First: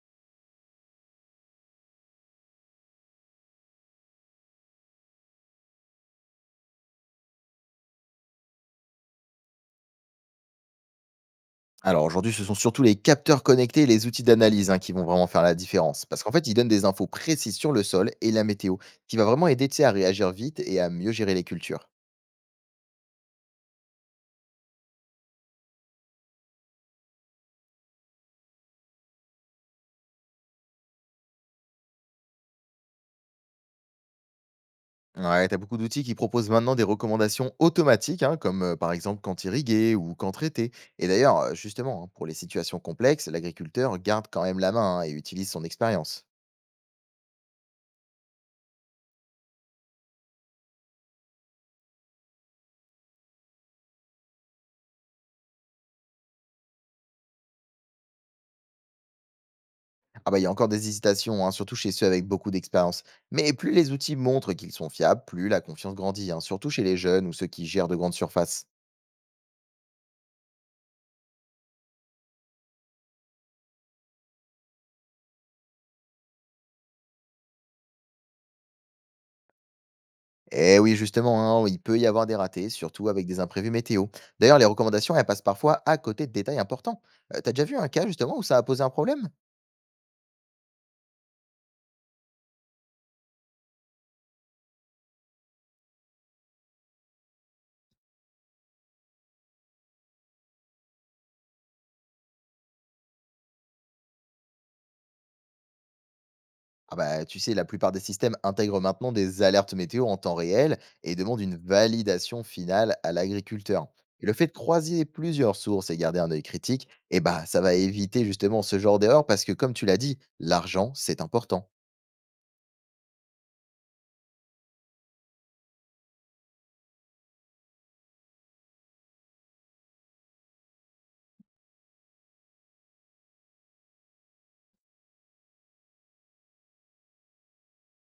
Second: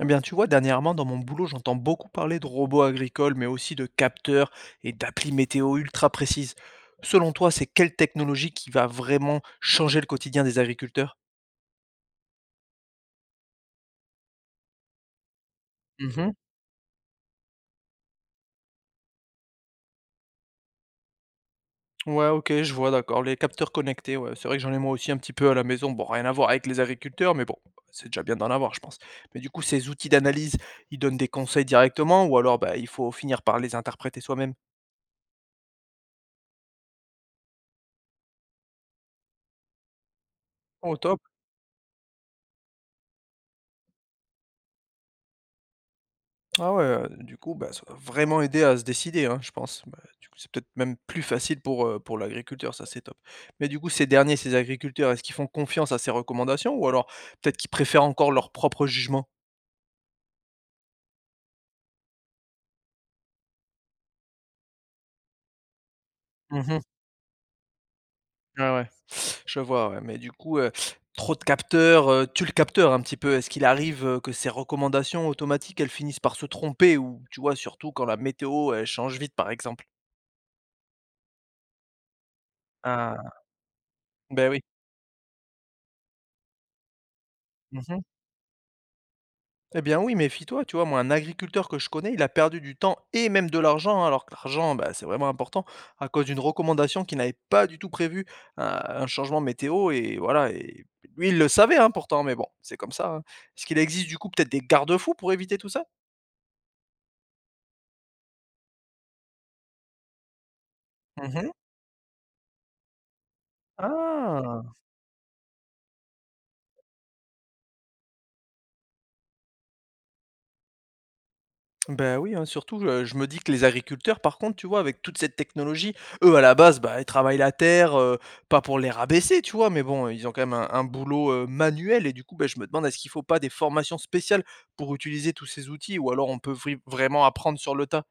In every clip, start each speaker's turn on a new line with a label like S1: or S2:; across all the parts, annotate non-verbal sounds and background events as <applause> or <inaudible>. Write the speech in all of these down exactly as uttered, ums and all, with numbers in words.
S1: Eh bien, tu vois, dernièrement, dans mon boulot, j'entends beaucoup parler de robots agricoles, mais aussi de capteurs et d'applis météo ultra précises. Selon toi, c'est quelle technologie qui va vraiment changer le quotidien des agriculteurs?
S2: Alors aujourd'hui, ce sont surtout les capteurs connectés et les outils d'analyse, hein, qui vont vraiment faire la différence. Parce qu'en
S1: Mhm.
S2: fait, ils donnent des infos précises sur le sol et la météo, qui va vraiment aider, tu sais, à réagir vite et à mieux gérer les cultures.
S1: Ouais, ok, je vois, d'accord. Les capteurs connectés, ouais, c'est vrai que j'en ai moi aussi un petit peu à la maison. Bon, rien à voir avec les agriculteurs, mais bon, c'est déjà bien d'en avoir, je pense. Mais du coup, ces outils d'analyse, ils donnent des conseils directement, ou alors bah, il faut finir par les interpréter soi-même.
S2: Ouais, t'as beaucoup d'outils qui proposent maintenant des recommandations automatiques, hein, comme euh, par exemple quand irriguer ou quand traiter.
S1: Oh,
S2: Et
S1: top.
S2: d'ailleurs, euh, justement, hein, pour les situations complexes, l'agriculteur garde quand même la main, hein, et utilise son expérience.
S1: Ah ouais, heu, du coup, bah, ça va vraiment aider à se décider, hein, je pense. Bah, du coup, c'est peut-être même plus facile pour, heu, pour l'agriculteur, ça, c'est top. Mais du coup, ces derniers, ces agriculteurs, est-ce qu'ils font confiance à ces recommandations ou alors peut-être qu'ils préfèrent encore leur propre jugement?
S2: Ah bah, il y a encore des hésitations, hein, surtout chez ceux avec beaucoup d'expérience. Mais plus les outils montrent qu'ils sont fiables, plus la confiance grandit, hein, surtout
S1: Mmh.
S2: chez les jeunes ou ceux qui gèrent de grandes surfaces.
S1: Ouais, ouais. Je vois, ouais, mais du coup, heu, trop de capteurs, heu, tue le capteur un petit peu. Est-ce qu'il arrive, heu, que ces recommandations automatiques, elles finissent par se tromper ou tu vois, surtout quand la météo, elle change vite, par exemple?
S2: Eh oui, justement, hein, il peut y avoir des ratés, surtout avec
S1: Ah,
S2: des imprévus météo.
S1: ben
S2: D'ailleurs,
S1: oui.
S2: les recommandations, elles passent parfois à côté de détails importants. Euh, T'as déjà vu un
S1: Mmh.
S2: cas justement où ça a posé un problème?
S1: Eh bien oui, méfie-toi, tu vois, moi, un agriculteur que je connais, il a perdu du temps et même de l'argent, hein, alors que l'argent, bah, c'est vraiment important, à cause d'une recommandation qu'il n'avait pas du tout prévue, un, un changement météo, et voilà, et lui, il le savait, hein, pourtant, mais bon, c'est comme ça, hein. Est-ce qu'il existe du coup peut-être des garde-fous pour éviter tout ça?
S2: Ah bah, tu sais, la plupart des systèmes intègrent maintenant des alertes météo en temps réel et demandent
S1: Mhm.
S2: une validation finale à l'agriculteur. Et le fait de
S1: Ah!
S2: croiser plusieurs sources et garder un œil critique, eh bah, ça va éviter justement ce genre d'erreur parce que, comme tu l'as dit, l'argent, c'est important.
S1: Ben oui, hein, surtout, heu, je me dis que les agriculteurs, par contre, tu vois, avec toute cette technologie, eux, à la base, bah, ils travaillent la terre, heu, pas pour les rabaisser, tu vois? Mais bon, ils ont quand même un un boulot, heu, manuel et du coup, ben, je me demande, est-ce qu'il faut pas des formations spéciales pour utiliser tous ces outils? Ou alors on peut vri vraiment apprendre sur le tas?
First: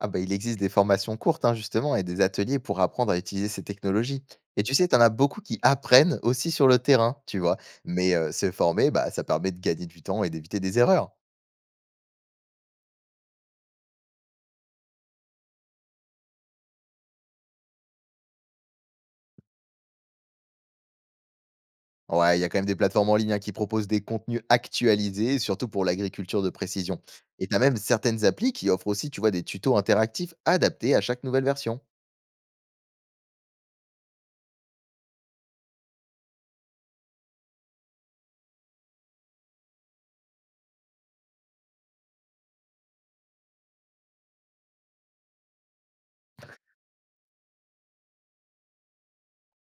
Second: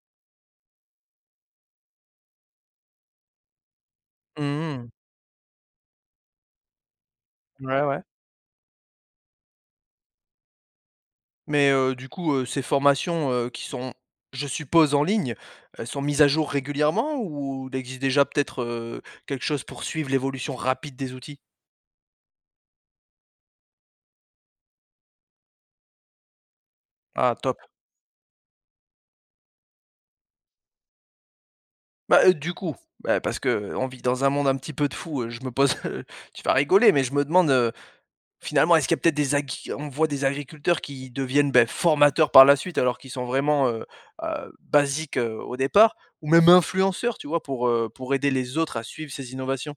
S2: Ah bah, il existe des formations courtes, hein, justement, et des ateliers pour apprendre à utiliser ces technologies. Et tu sais,
S1: Mmh.
S2: t'en as beaucoup qui apprennent aussi sur le terrain, tu vois.
S1: Ouais, ouais.
S2: Mais euh, se former, bah, ça permet de gagner du temps et d'éviter des erreurs.
S1: Mais, heu, du coup, heu, ces formations, heu, qui sont, je suppose, en ligne, elles sont mises à jour régulièrement ou il existe déjà peut-être, heu, quelque chose pour suivre l'évolution rapide des outils?
S2: Ouais, il y a quand même des plateformes en ligne, hein, qui proposent des contenus actualisés, surtout pour l'agriculture de précision.
S1: Ah,
S2: Et tu
S1: top.
S2: as même certaines applis qui offrent aussi, tu vois, des tutos interactifs adaptés à chaque nouvelle version.
S1: Bah, heu, du coup, bah, parce qu'on vit dans un monde un petit peu de fous, heu, je me pose, <laughs> heu, tu vas rigoler, mais je me demande, heu, finalement, est-ce qu'il y a peut-être des agri on voit des agriculteurs qui deviennent, beh, formateurs par la suite alors qu'ils sont vraiment, heu heu, basiques, heu, au départ ou même influenceurs, tu vois? Pour, heu, pour aider les autres à suivre ces innovations.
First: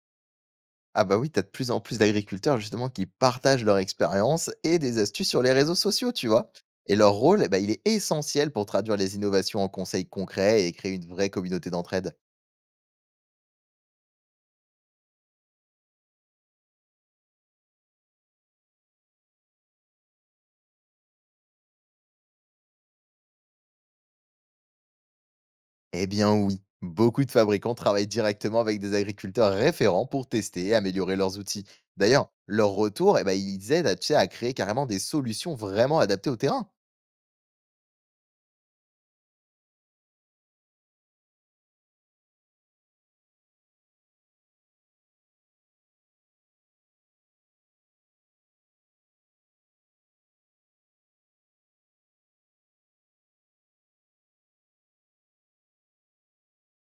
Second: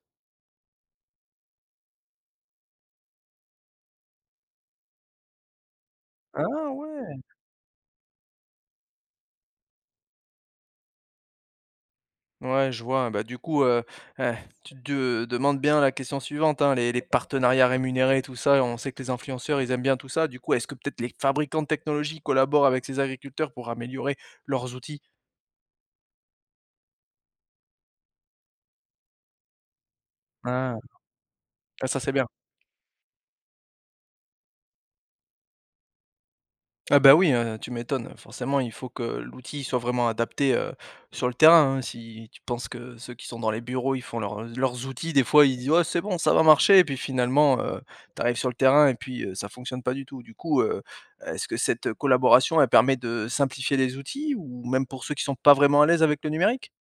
S2: Ah bah oui, tu as de plus en plus d'agriculteurs justement qui partagent leur expérience et des astuces sur les réseaux sociaux, tu vois.
S1: Ah
S2: Et leur
S1: ouais!
S2: rôle, eh ben, il est essentiel pour traduire les innovations en conseils concrets et créer une vraie communauté d'entraide.
S1: Ouais, je vois. Bah, du coup, heu, heu, tu te demandes bien la question suivante, hein, les les partenariats rémunérés, tout ça, on sait que les influenceurs, ils aiment bien tout ça. Du coup, est-ce que peut-être les fabricants de technologie collaborent avec ces agriculteurs pour améliorer leurs outils?
S2: Eh bien oui, beaucoup de fabricants travaillent directement avec des agriculteurs référents pour tester et
S1: Ah.
S2: améliorer leurs outils.
S1: Ah, ça, c'est bien.
S2: D'ailleurs, leur retour, eh ben, ils aident à, tu sais, à créer carrément des solutions vraiment adaptées au terrain.
S1: Ah bah oui, heu, tu m'étonnes. Forcément, il faut que l'outil soit vraiment adapté, heu, sur le terrain, hein. Si tu penses que ceux qui sont dans les bureaux, ils font leurs leurs outils, des fois, ils disent: «Ouais, c'est bon, ça va marcher» et puis finalement, heu, tu arrives sur le terrain et puis, heu, ça fonctionne pas du tout. Du coup, heu, est-ce que cette collaboration, elle permet de simplifier les outils ou même pour ceux qui sont pas vraiment à l'aise avec le numérique?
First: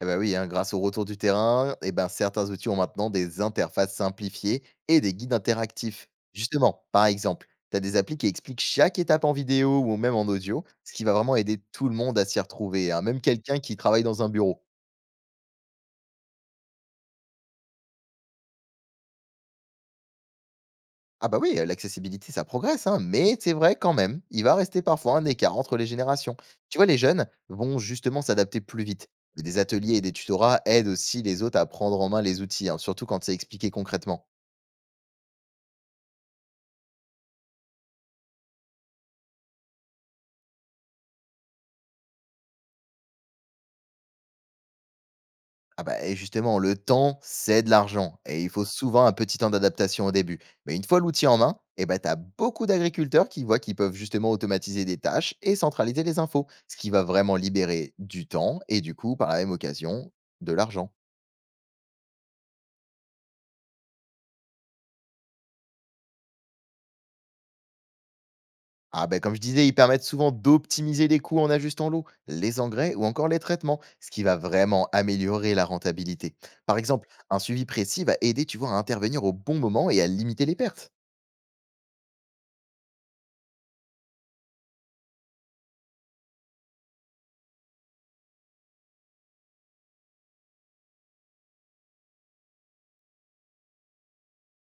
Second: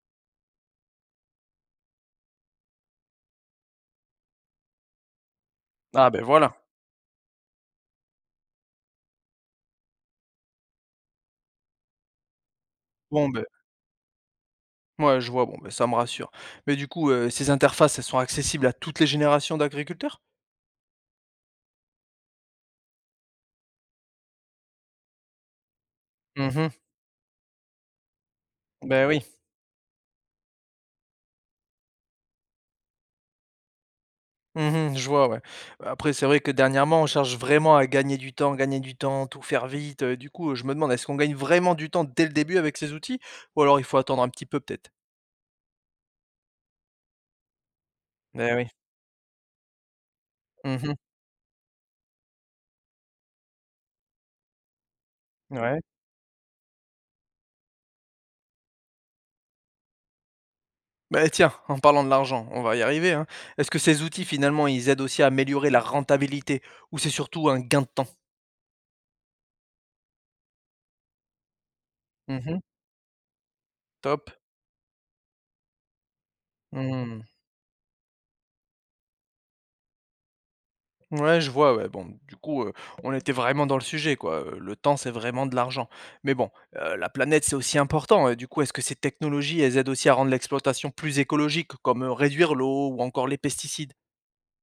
S2: Eh ben oui, hein, grâce au retour du terrain, eh ben, certains outils ont maintenant des interfaces simplifiées et des guides interactifs.
S1: Ah ben voilà.
S2: Justement, par exemple, tu as des applis qui expliquent chaque étape en vidéo ou même en audio, ce qui va vraiment aider tout le monde à s'y retrouver, hein, même
S1: Bon ben
S2: quelqu'un qui travaille dans un bureau.
S1: moi je vois, bon ben ça me rassure. Mais du coup, heu, ces interfaces, elles sont accessibles à toutes les générations d'agriculteurs?
S2: Ah bah oui, heu, l'accessibilité ça progresse, hein, mais c'est vrai quand même, il va rester parfois un écart entre les générations.
S1: Mmh mh.
S2: Tu vois, les jeunes vont justement s'adapter plus vite.
S1: Oui.
S2: Mais des ateliers et des tutorats aident aussi les autres à prendre en main les outils, hein, surtout quand c'est expliqué concrètement.
S1: Mmh, je vois, ouais. Après, c'est vrai que dernièrement, on cherche vraiment à gagner du temps, gagner du temps, tout faire vite, heu, du coup, je me demande, est-ce qu'on gagne vraiment du temps dès le début avec ces outils? Ou alors il faut attendre un petit peu peut-être?
S2: Ah bah et justement, le temps, c'est de l'argent et il
S1: Beh,
S2: faut
S1: oui.
S2: souvent un petit temps d'adaptation au début. Mais une
S1: Mmh,
S2: fois l'outil en main, eh ben, t'as beaucoup d'agriculteurs qui voient qu'ils peuvent justement automatiser des tâches et
S1: ouais.
S2: centraliser les infos, ce qui va vraiment libérer du temps et du coup, par la même occasion, de l'argent.
S1: Bah, tiens, en parlant de l'argent, on va y arriver, hein. Est-ce que ces outils, finalement, ils aident aussi à améliorer la rentabilité? Ou c'est surtout un gain de temps?
S2: Ah ben comme je disais, ils permettent souvent d'optimiser les coûts en ajustant l'eau,
S1: Mmh,
S2: les engrais ou encore les traitements, ce qui
S1: top.
S2: va vraiment améliorer la rentabilité. Par exemple,
S1: Mmh.
S2: un suivi précis va aider, tu vois, à intervenir au bon moment et à limiter les pertes.
S1: Ouais, je vois, ouais, bon, du coup, heu, on était vraiment dans le sujet, quoi, heu, le temps, c'est vraiment de l'argent. Mais bon, heu, la planète, c'est aussi important et du coup, est-ce que ces technologies, elles aident aussi à rendre l'exploitation plus écologique, comme, heu, réduire l'eau ou encore les pesticides?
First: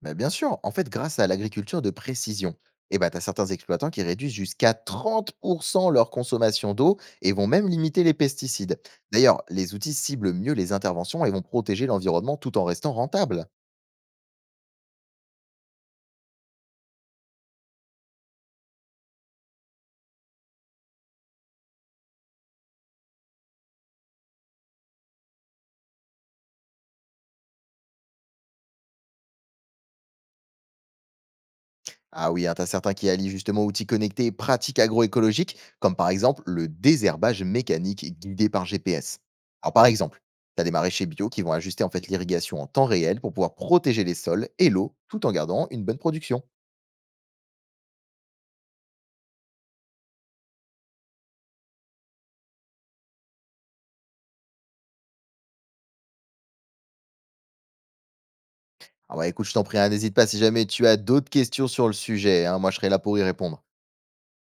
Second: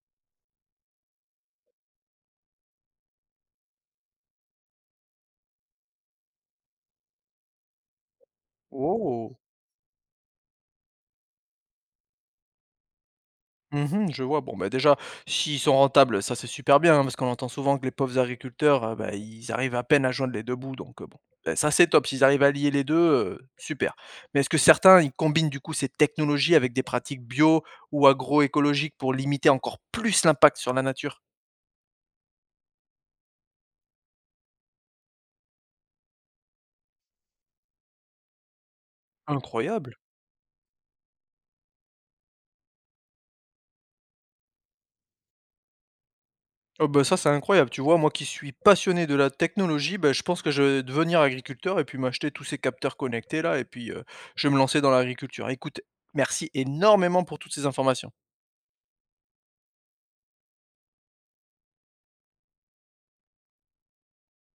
S2: Mais bien sûr, en fait, grâce à l'agriculture de précision, eh ben, tu as certains exploitants qui réduisent jusqu'à trente pour cent leur consommation d'eau et vont même limiter les pesticides.
S1: Oh!
S2: D'ailleurs, les outils ciblent mieux les interventions et vont protéger l'environnement tout en restant rentables.
S1: Mmh, je vois. Bon, bah, déjà, s'ils sont rentables, ça, c'est super bien, hein, parce qu'on entend souvent que les pauvres agriculteurs, heu, bah, ils arrivent à peine à joindre les deux bouts donc heu, bon, bah, ça, c'est top. S'ils arrivent à lier les deux, heu, super. Mais est-ce que certains, ils combinent, du coup, ces technologies avec des pratiques bio ou agroécologiques pour limiter encore plus l'impact sur la nature?
S2: Ah oui, hein, t'as certains qui allient justement outils connectés et pratiques agroécologiques, comme par exemple le désherbage mécanique guidé par G P S. Alors par
S1: Incroyable!
S2: exemple, t'as des maraîchers bio qui vont ajuster en fait l'irrigation en temps réel pour pouvoir protéger les sols et l'eau tout en gardant une bonne production.
S1: Oh bah, ça, c'est incroyable, tu vois? Moi qui suis passionné de la technologie, bah, je pense que je vais devenir agriculteur et puis m'acheter tous ces capteurs connectés là et puis, heu, je vais me lancer dans l'agriculture. Écoute, merci énormément pour toutes ces informations.
S2: Ah bah écoute, je t'en prie, hein, n'hésite pas si jamais tu as d'autres questions sur le sujet, hein, moi je serai là pour y répondre.